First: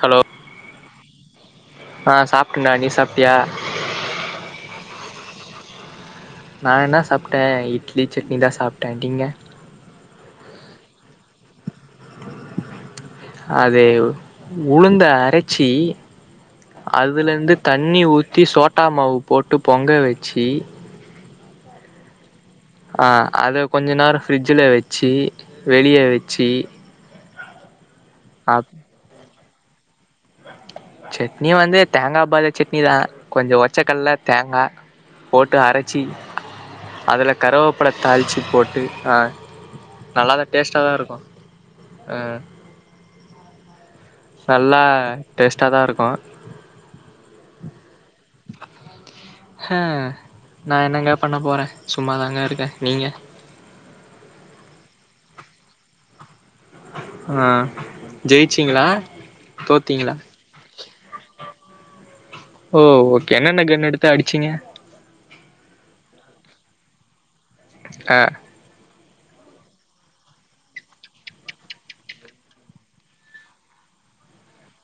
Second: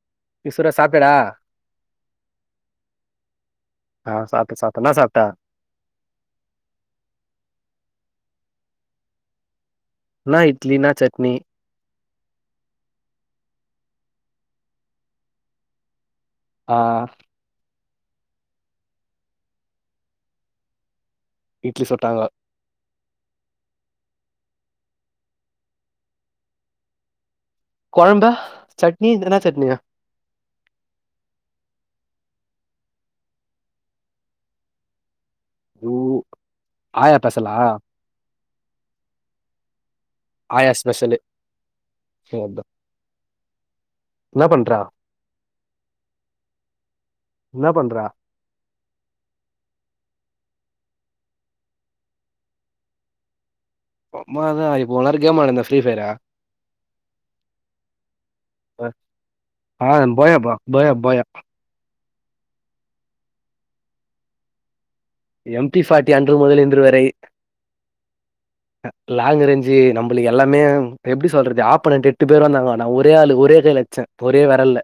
hello பிசுற சாப்ட்டானா ஆ சாப்ட்டேன்டா நீ சாப்ட்டியா ஆ சாப்ட்ட சாப்ட்ட என்ன சாப்ட்ட நா என்ன சாப்ட்ட இட்லி சட்னிதா சாப்பிட்ட நீங்க நா இட்லினா சட்னி அது உளுந்த அரைச்சி ஆ அதுலந்து தண்ணி ஊத்தி சோட்டா மாவு போட்டு பொங்க வெச்சி இட்லி சுட்டாங்க ஆ அத கொஞ்ச நேரோ ஃபரிட்ஜில வெச்சி வெளிய வெச்சி கொழம்ப சட்னி இதுனா சட்னியா சட்னி வந்து தேங்கா பாத சட்னிதா கொஞ்சோ ஒச்சகல்ல தேங்கா போட்டு ஓ அரச்சி ஆயா அதுல பெசலா கருவேப்பல தாளிச்சு போட்டு ஆ நல்லாதா ஆயா டேஸ்ட்டாதா ஸ்பெஷலு இருக்கு ஆ என்ன பண்ற நல்லா டேஸ்ட்டா தா இருக்கு என்ன பண்ற ஹ் நா என்னங்க பண்ண போற சும்மாதாங்க இருக்க நீங்க ஒம்மாதா இப்போ வெளாடுற கேம் அந்த ஃப்ரீ ஃபயரா ஆ ஜெயிச்சீங்ளா ஆ போய பா போயா போயா ஓ ஓகே என்னென்ன கன் எடுத்து அடிச்சிங்க எம்ட்டி ஃபார்டி அன்று முதல் இன்று வரை ஆ லேப் அரேன்ஜு நம்மளுக்கு எல்லாமே எப்டி சொல்றது ஆப்பொனென்ட்டு எட்டு பேர் வந்தாங்க நா ஒரே ஆள் ஒரே கைல அச்ச ஒரே வெரல்ல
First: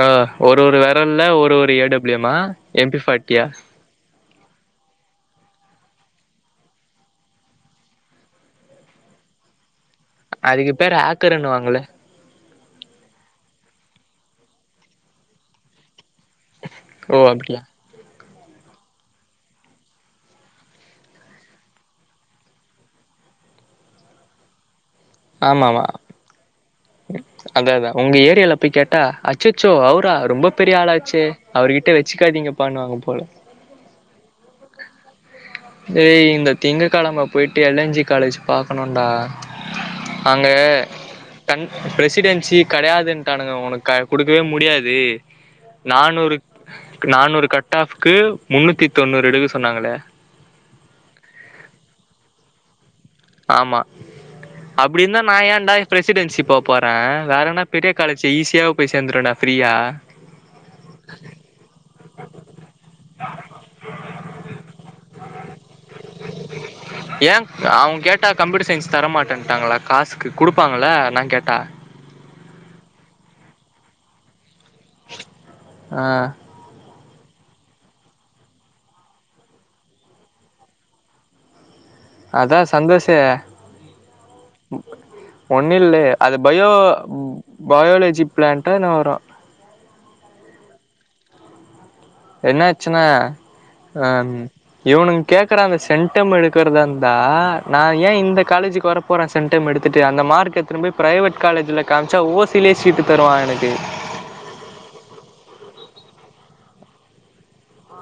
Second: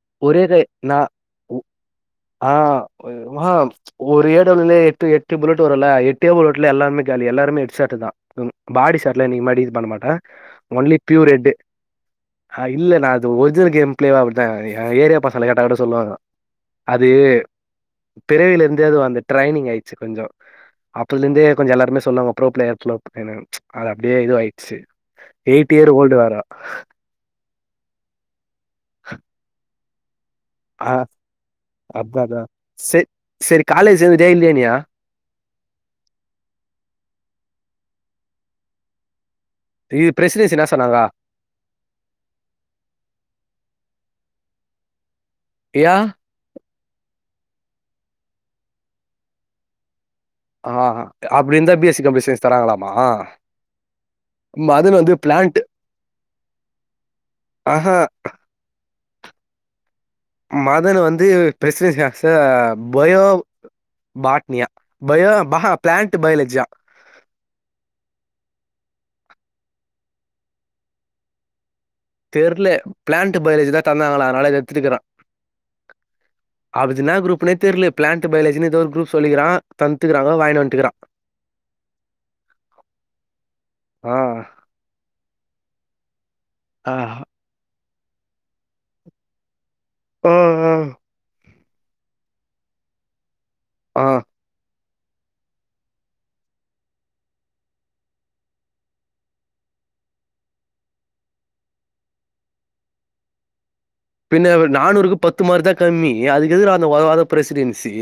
ஆ ஒரே ரே ஒரு ஒரு நா வெரல்ல ஒரு ஒரு ஏ டபிள்யூமா ஆ எம்பி ஃபாட்டியா ஆஹ் ஒரே ஏடோல்லே எ எட்டு புல்லட் வருல எட்டே புல்லட்ல எல்லாமே காலி எல்லாருமே ஹெட் ஷாட்தா ம் பாடி தெர்ல இன்னைக்கு மாரி இது பண்ண மாட்ட அதுக்கு ஒன்லி பேர் பியூர் ரெட்டு ஹேக்கர்ன்னுவாங்கள ஆஹ் இல்ல நா அது ஒரிஜினல் கேம் பிளேவே அப்டிதா என் ஏரியா பசங்கள கேட்டா கூட சொல்லுவாங்கோ அது ஓ அப்டியா பிறவில இருந்தே அது அந்த ட்ரைனிங் ஆயிருச்சு கொஞ்சோ அப்போதுல இந்தே கொஞ்சோ எல்லாருமே சொல்லுவாங்க ப்ரோ பிளேயர் ப்ரோ பிளேயர்னு அது அப்டியே இதுவாயிச்சு எயிட் இயர் ஓல்டு வேற ம் அதா அதா உங்க ஏரியால போய் கேட்டா அச்சச்சோ அவுரா ரொம்ப பெரிய ஆ ஆளாச்சே அவர்கிட்ட அதான் அதான் வெச்சுக்காதீங்கப்பானு வாங்க சரி போல சரி காலேஜ் சேர்ந்துட்டியா இல்லையா டே இந்த திங்கக்கிழம போயிட்டு எல் என் ஜி காலேஜ் பாக்கணுன்டா இது அங்க பிரசிடென்சி என்ன சொன்னாங்கோ கண் பிரசிடென்சி கெடையாதுன்ட்டானுங்க உனக்கு குடுக்கவே முடியாது ஏன் நானூறுக் நானூறு கட் ஆஃப்க்கு முன்னூத்தி தொண்ணூறு எடுக்க சொன்னாங்ளே ஆ அப்டி இந்தா B S C computer science தராங்ளா ஆமா மதன் அப்டி வந்து இருந்தா நா பிளான்ட் ஏன்டா பிரெசிடென்சி போ போற வேற என்னா பெரிய ஆஹா காலேஜ் ஈஸியா போய் சேர்ந்துருவனே ஃப்ரீயா மதன் வந்து பிரெசிடென்சி ஆக்ச பயோ பாட்னியா பயோ ம்ஹுபிளான்ட் பயாலஜியா ஏன் அவுங்க கேட்டா கம்ப்யூட்டர் சயின்ஸ் தர மாட்டேன்ட்டாங்ளா காசுக்கு குடுப்பாங்கள்ள நா கேட்டா தெர்ல பிளான்ட் பயாலஜிதா தந்தாங்ளா அதனால இது எத்துக்கிறான் ஆ ஆபிஸ் இது என்னா குரூப்னே தெர்ல பிளான்ட் பயாலஜினு எதோ ஒரு குரூப் சொல்லிக்கிறான் தண்ட்டு இருக்கிறாங்கோ வாங்கினு வந்ட்டுருக்கா அதான் சந்தோஷு ஆ ஒண்ணு இல்ல அது பயோ ஆ பயோலஜி பிளான்டோ வரு அஹ் அஹ் என்ன ஆச்சுன்னா ஆ அம் இவனுங் கேட்கற அந்த சென்டம் எடுக்கிறதா இருந்தா நான் ஏ இந்த காலேஜுக்கு வர போறே சென்டம் எடு எத்துட்டு அந்த மார்க் எடுத்தினு போய் பிரைவேட் காலேஜ்ல காம்ச்சா ஓசிலே சீட்டு தருவா எனக்கு பின்ன நானூறுக்கு பத்து மார்க்தா கம்மி அதுக்கு எதுக்குடா அந்த உதவாத பிரசிடென்சி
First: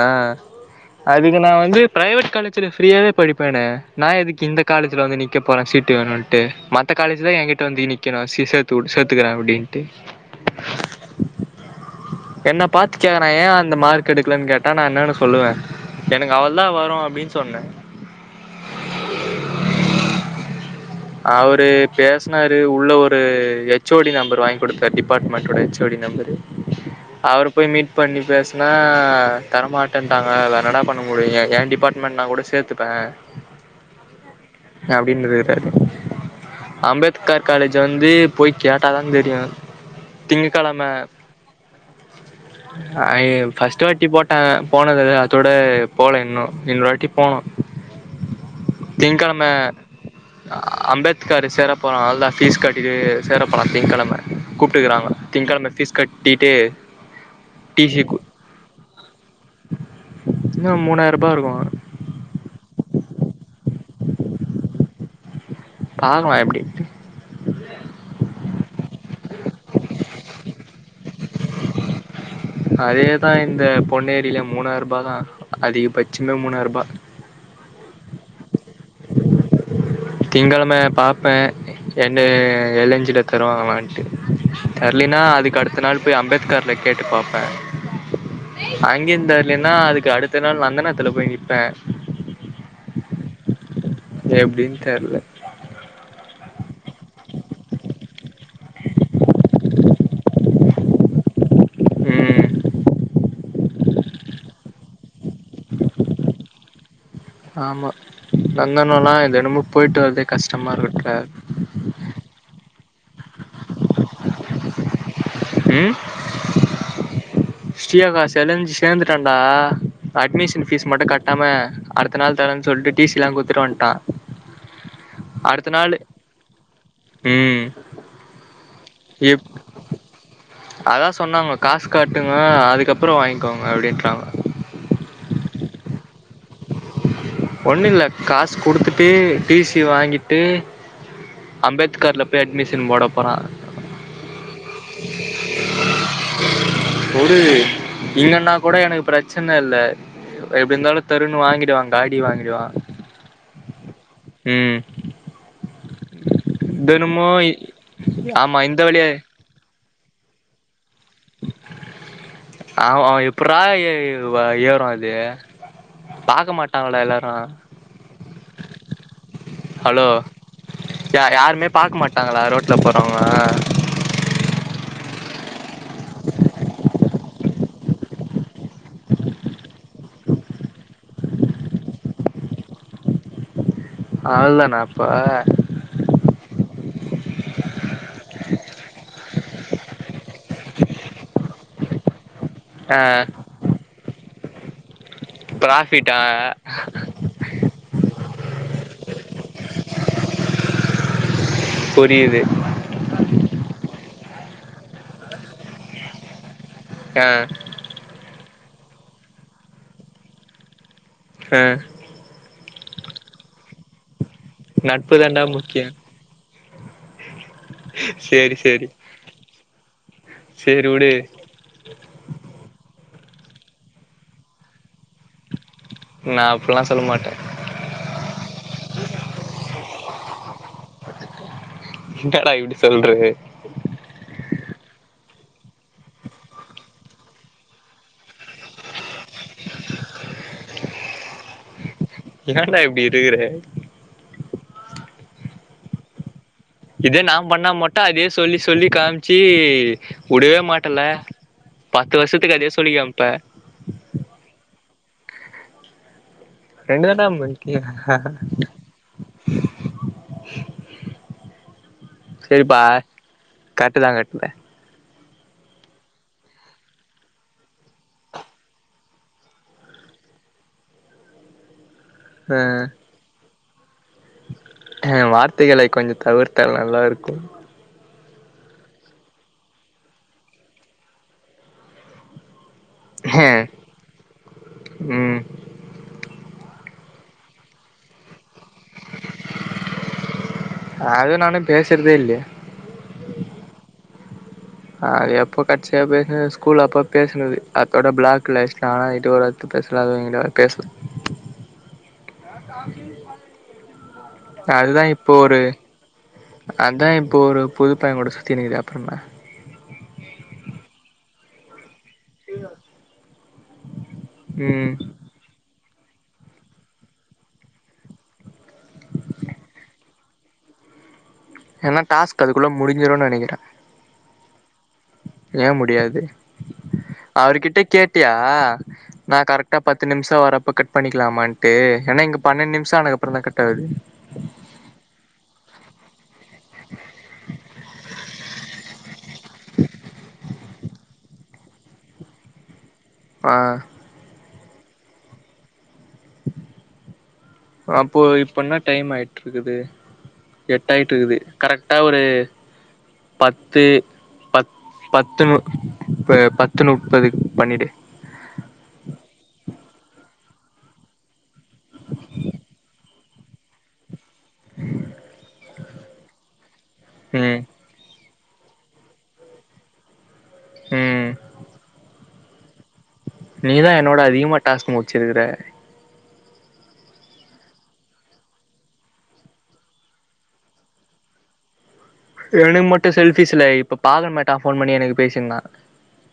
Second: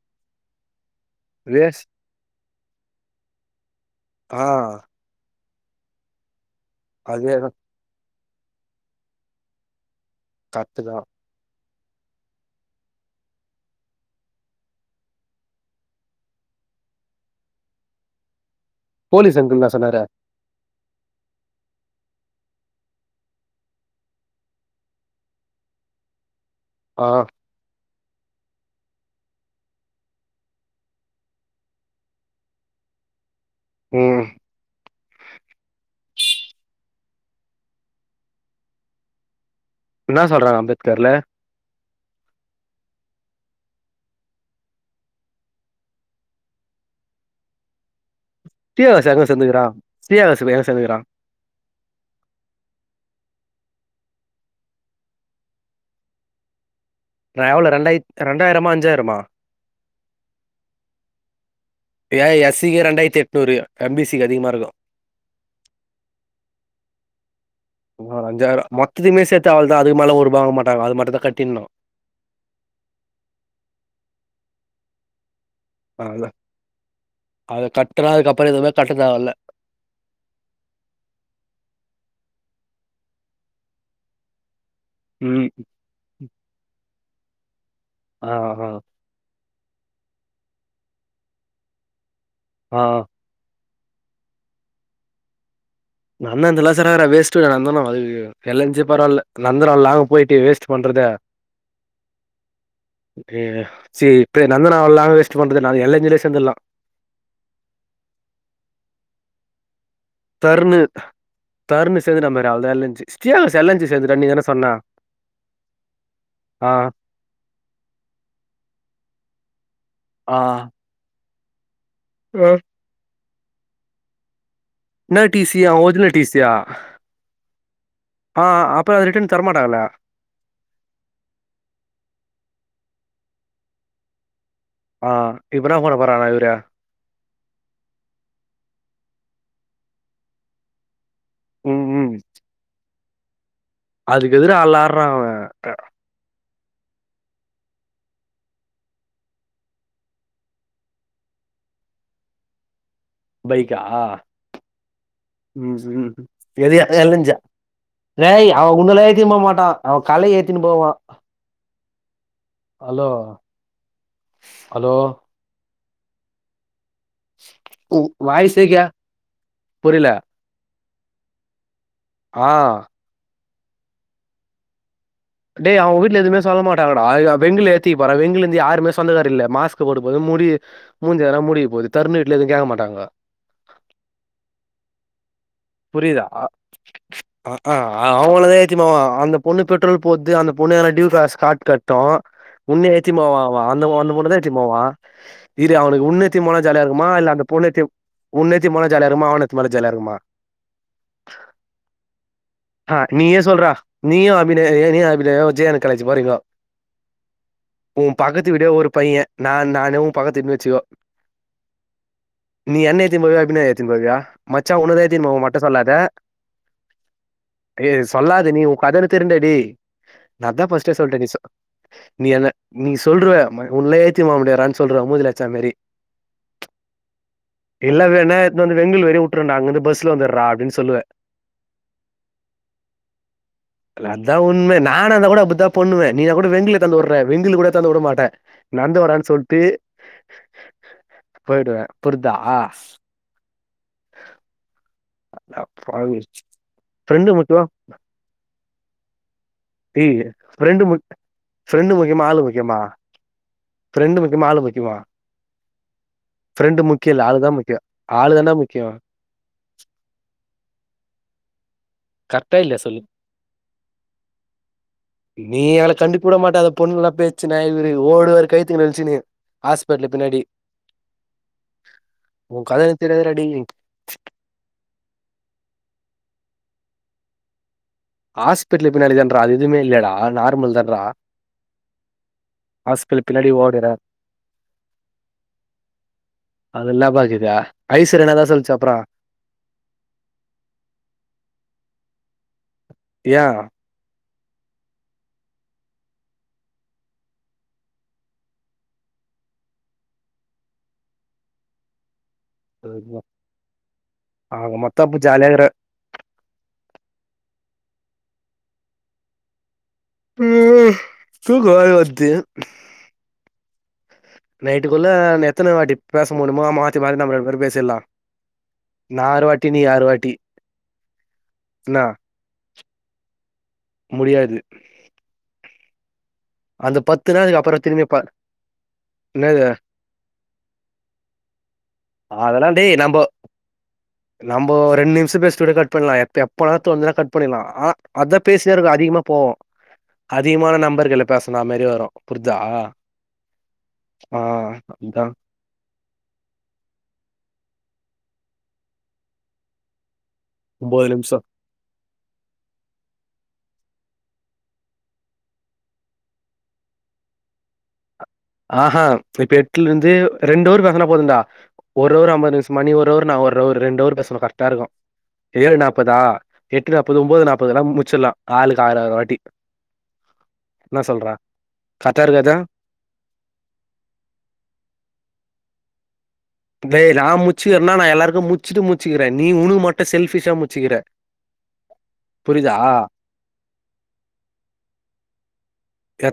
ஆ அதுக்கு நா வந்து வேஸ்ட் பிரைவேட் காலேஜ்ல ஃப்ரீயாவே படிப்பேனே நா எதுக்கு ஆ இந்த காலேஜ்ல வந்து நிக் க போறே சீட்டு வேணுன்ட்டு மத்த காலேஜ்தா அதேதான் என்கிட்ட வந்து நிக்கணு சி சேத்துவிடு சேத்துக்குரே அப்டின்ட்டு கர்ட்டுதா என்ன பாத்துக் கேக்குறா ஏ அந்த மார்க் எடுக்கலன்னு கேட் ட்டா நா என்னன்னு சொல்லுவே எனக்கு அவ்ளதா வரு அப்டின்னு சொன்னே போலீஸ் அங்கிள் என்ன சொன்னாரு அவரு பேசுனார் உள்ள ஒரு ஹெச் ஓ டி நம்பர் வாங்கி குடுத்தார் டிபார்ட்மெண்டோட ஹெச் ஓ டி நம்பரு ஆ அவரு போய் மீட் பண்ணி பேசுனா தரமாட்டேன்டாங்க வேற என்னடா பண்ண முடியு என் டிபார்ட்மெண்ட்னா கூட சேத்துப்பே ம் [unintelligible] அம்பேத்கர் காலேஜ் வந்து போய் கேட்டாதா தெரியு என்ன சொல்றாங்க அம்பேத்கர்ல ஐ ஃபர்ஸ்ட்டுவாட்டி அ போனது அதோட போல இன்னு இன்னொரு வாட்டி போனு சீனிவாசா எங்க சேந்துருக்குறா ஸ்ரீ அம்பேத்கரு சேர போறே அவ்ளதா ஃபீஸ் கட்டிட்டு சேர திங்கிழம கூப்பிட்டுக்குறாங்க திங்கிழம பீஸ் கட்டிட்டு நா எவ்ளோ டிசி ரெண்டாயிரத் ரெண்டாயிரமா அஞ்சாயிரமா இன்னு மூணாயிரரூபா இருக்கு ஏ எஸ்சிக்கு ரெண்டாயிரத்தி எட்நூறு எம் பி சி க்கு அதிகமா இருக்கு பாக்கலா எப்டின்ட்டு மொத்தத்துக்குமே சேத்து அவ்ளதா அதுக்கு மேலே ஒரு ரூபா வாங்க மாட்டாங்க அது மட்டுந்தா கட்டினு அதேதா இந்த பொன்னேரியில மூணாரூபாதா அதிகபட்சமே மூணாயிர ரூபா கட்டுற அதுக்கு அப்புற எதுமே கட்டத் தேவையில்ல திங்கிழம பாப்பே என்ன எல் என் ஜில தருவாங்களான்ட்டு தர்லேனா ம் அதுக்கு அடுத்த நாள் போய் அம்பேத்கர்ல கேட்டு பாப்பே ஆ ஆ அங்கேயு தர் இல்லேன்னா அதுக்கு அடுத்த நாள் நந்தனத்துல போய் நிப்பே ஆ எப்டின்னு தெர்ல நந்தனத்துலா சேராதடா வேஸ்ட்டு நந்தனோ அய்யயோ எல் என் ஜியே பரவால்ல நந்தனோ லாங் போய்ட்டு வேஸ்ட் பண்றத ம் செரி இப்ப நந்தனோ லாங் வேஸ்ட் பண்றது நா எல் என் ஜிலே சேந்துர்லா ஆமா நந்தநோல்லா இதனமோ தருனு தருனு சேந்துட்டா பாரு அவ்வளவதா L N G [inaudible] L N G சேந்துட்டா நீ தான சொன்னா அ Sri Akash L N G சேந்துட்டடான்டா ஆ அட்மிஷன் பீஸ் மட்டும் கட் நம்ம அடுத்த நாள் ஆ தரேன்னு சொல்ட்டு டீசில்லா குடுத்துட்டு வன்ட்டா என்னா டீசியா அடுத்த நாளு ஓர்ஜினல் டீசியா ம் ரிட்டர்ன் எப் தரமாட்டாங்களா அதா சொன்னாங்கோ காசு கட்டுங்க அது அதுக்கப்பறோ வாங்கிக்கோங்க அப்டின்றாங்க ஆ இப்போ என்னா பன்னப் போராரா இவரு ஒன்னு இல்ல காஸ் குடுத்துட்டு டீசி வாங்கிட்டு ம் ம் அம்பேத்கர்ல போய் அட்மிஷன் போட போறா அதுக்கு எதுடா அல்லார்ரா அவன் இல்லன்னா கூட எனக்கு பிரச்சன இல்ல எப்டி இருந்தாலும் தருனு வாங்கி [unintelligible] டுவான் காடி வாங்கிடுவா பைக்கா ம் ம் ம் எது எல தினமு எலஞ்சா யேய் ஆமா அவன் இந்த உன்னல வழியா ஏத்தின் போ மாட்டா அவன் கலைய ஏத்தின்னு போவா அவ ஹலோ அவன் எப்புற்றா ஏறும் ஹலோ அது பாக்க மாட்டாங்களா எல்லாரு வாய்ஸே கே ஹலோ புரியல யா யாருமே பாக்க மாட்டாங்களா ஆ ரோட்ல போறவங்க டேய் அவன் வீட்ல எதுமே சொல்ல மாட்டாங்கடா வெங்லு ஏத்திப்பற வெங்குல்ல இருந்து யாரும் சொந்தக்கார இல்ல மாஸ் போட்டு போது மூடி மூஞ்ஜலா மூடி போகுது தருணு வீட்ல எதும் கேக்க மாட்டாங்கோ அவ்ல தானா அப்போ புரியுதா அ அ [unintelligible] அவங்களதான் ஏத்தின்னுபோவா அந்த பொண்ணு பெட்ரோல் போத்து அந்த பொண்ணு டீயூ காஸ் காட் கட்டோம் ஒன்னே ஆ ஏத்திபோவான் அவன் அந்த பொன் பொன்னதான் யேத்திப்போவான் இரு அவனுக்கு ப்ராஃபிட்டா உன்னேத்திபோமாம் ஜாலியா இருக்குமா இல்ல அந்த பொண்ணேத்திப் உன்னேத்திபோனா ஜாலியா இருமா அவன ஏத்தினுபோனா ஜலியா இருமா புரீது நீயும் அபிநயம் நீ அபிநயம் விஜயன் காலேஜ் போறீங்கோ ஆ உன் பக்கத்து விடு ஒரு பைய நான் நானு பக்கத் வீடு வெச்சுக்க ஆ நீ என்ன ஏத்திம் போவியா அபினயா ஏத்திம் போவியா மச்சா உன்னது நட்பு ஏத்தின் தாண்டா போம் மட்டும் முக்கியோ சொல்லாத டேய் சொல்லாத சேரி நீ ஊன் சேரி கதன்னு தெரிண்ட டே நான் தான் சேரி ஃபஸ்ட்டே வுடு சொல்டே நீ சொல் நீ என்ன நீ சொ சொல்றேன் ம உன்னே ஏத்தின் போ முடியாறான்னு சொல்றன் மூஞ்ஞிலச்சா மேரி நான் அப்புல்லா சொல்லமா இல்ல வேணா இட்னு வந்து வெங்ளூர் வரையும் வுட்றேன்டா அங்கந்து பஸ்ல வந்துற்றா அப்டின்னு சொல்லுவே என்னடா இப்டி சொல்ற இல்ல அதான் உன்ம நானா நான் கூட அப்புத்தான் பண்ணுவே நீ கூட வெங்ல இட்டாந்து வுடுற வெங்கல் கூட வந்து உடமாட்டே நடன்ந்து வாடான் சொல்ட்டு போய்டுவே புர்தா அ ஏன்டா இப்டி இருக்குற பாவி இதே நான் பண்ணா மட்டா அதே சொல்லி சொல்லி காம்ச்சி டேய் வுடவே ஃப்ரெண்டு மாட்டல்ல முக் ஃப்ரெண்டு பத்து முக்கியமா ஆளு வருஷத்துக்கு அதையே முக்கியமா சொல்லிக் காம்ப்ப ஃப்ரெண்டு முக்கிமா ஆளு முக்கிமா ஃப்ரெண்டு ரெண்டு முக்யல்ல தாண்டா ஆளுதான் முக்கியம் முக்கியோ ஆளு தான் டா முக்கியம் இல்லையா சேரிப்பா சொல்லு கரட்டுதான் கட்னே நீ எங்கள கண்டுக்கூட மாட்ட அந்த பொண்ணு நல்லா பெச்சன இவரு ஓடுவாரு கைத்துக்கு நெழிச்சுனு ஹாஸ்பெட்டல் பின்னாடி ஓன் கதை எனக்கு தெரியாத டேய் அ வார்த்தைகளை கொஞ்சம் தவிர்த்தல் நல்லா இருக்கும் ஹாஸ்பிட்டல் பின்னாடி தான்றா அது எதுமே இல்லடா நார்மல் தான்றா ஆஸ்பில் பின்னாடி ஓடிற ம் அதுல்லா [unintelligible] ப ஆகது அப்டியா ஐஸ்வர்யா என்ணதான் சொல்சாப் அதும் நானும் பேஸ்றதே இல்யே அப்டியா ஆ எப்போ கட்சியா பேசது ஸ்கூல் அப்ப பேசனது அதோட பிளாக் [unintelligible] ஆனாய்யிட்டு ஒரு பேசலாதாங்கிட்ட பேசு ஆக மொத்த அதுதா அப்ப இப்போ ஜாலியா ஒரு இருக்குற அதா இப்போ ஒரு புது பையங்குட சுத்தினு இருக்கிதே அப்ரென்ன தூக்க வேற வர்து ம் நைட்டுக்குள்ள எத்தன வாட்டி பேச முடிமோ மாத்தி மாத்தி நம்ம ரெண்டு பேரு பேசிர்லா நா ஆறுவாட்டி நீ ஆறுவாட்டி ஏனா டாஸ்க் அதுக்குள்ள முடிஞ்சிருன் நெனைக்கிற முடியாது ஏ முடியாது அந்த பத் அவர்கிட்ட கேட்டியா நா என்னது கரெக்டா பத்து நிமிஷோ வர்றப்போ கட் பண்ணிக்லாமான்ட்டு ஏனா இங்க அதெல்லா பன்னென்டு டேய் நிம்ஷோ நம்போ ஆனக்கப்றந்தா கட்டாகுது நம்போ ரெண்டு நிம்ஷோ பேசிட்டு கூட கட் பண்லா எப்பயு அப் பண்லா தோணுதுனா கட் பண்ணிர்லா ஆனா அத பேசிர்கு அதிகமா போவு அதிகமான நம்பர்கள பேசனா மேரி வரு புர்தா ஆ ஆ அதா அப்போ இப்ப என்ன டைம் ஆயிட்ருக்குது ஒம்போது எட்டாயிட்டுக்குது நிமிஷோ கரெக்டா ஒரு பத்து பத் பத்து னு ப பத்துனுப்பதுக்கு பண்ணிடு ஆஹா இப்ப எட்டுலருந்து ரெண்டு அவுர் பேசுனா போதுன்டா ஒரு அவர் அம்பது நிமிஷமா நீ ஒரு அவர் நா ஒரு ஒரு ரென்டவர் பேசனு கரட்டா இருக்கு ஏழு நாப்பதா எட்டு நாப்பது ஒம்போது ம் நாப்பதுனா முடிச்சர்லா ஆளுக்கு ஆயர ஆயர வாட்டி என்ன சொல்ற ம் கரக்டா இருக்காது நீதா என்னோட அதிகமா டாஸ்க் முடிச்சிருக்கற டேய் நா முச்சிகிறனா நா எல்லாருக்கு முச்சிட்டு முச்சுகிறே நீ உனுக்கு மட்டு செல்ஃபிஷா முச்சிகிற எனக்கு மட்டு செல்ஃபிஸ் இல்லே இப்ப பாக்கமட்டா ஃபோன் பண்ணி எனக்கு பேசிருந்தா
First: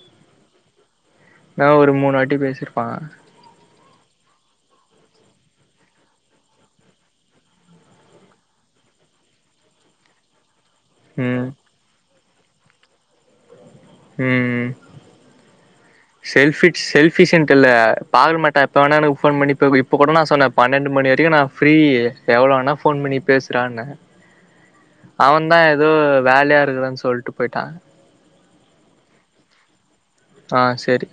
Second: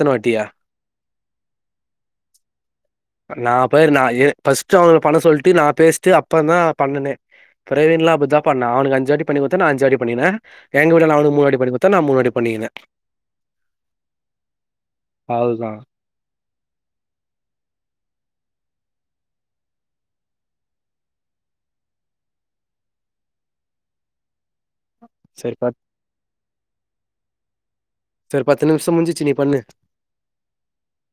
த்தன வாட்டியா நா ஒரு மூணுவாட்டி பேசிருப்பா நா பேரு நா ஏ ஃபர்ஸ்ட் அவுங்ள பண்ண சொல்ட்டு நா பேசிட்டு அப்பற தா நா பண்ணனே பிரவீன்லா அப்டிதா பண்ணா அவனுக்கு அஞ்சிவாட்டி பண்ணி குடுத்த நா அஞ்சிவாட்டி பண்ணின எங்க கூடலா அவுனுக்கு மூணு ம் வாட்டி பண்ணி குத்தா நா மூணு வாட்டி பண்ணிகின ம் அவ்ளதா செல்ஃபி செல்ஃபிஷ்ன்டில்ல பார்மெட்டா எப்ப வேணா எனக்கு ஃபோன் பண்ணி ப்ப இப்ப கூட நா சொன்ன பன்னெண்டு மணிவரைக்கு நா ஃப்ரீ எவ்ள வேனா ஃபோன் பண்ணி பேசுறான்ன சரி அவந்தா பத் எதோ வேலையா இருக்றன் சொல்ட்டு போய்ட்டா சரி பத்து நிமிஷ முடிஞ்சிச்சு நீ பண்ணு ஆ சரி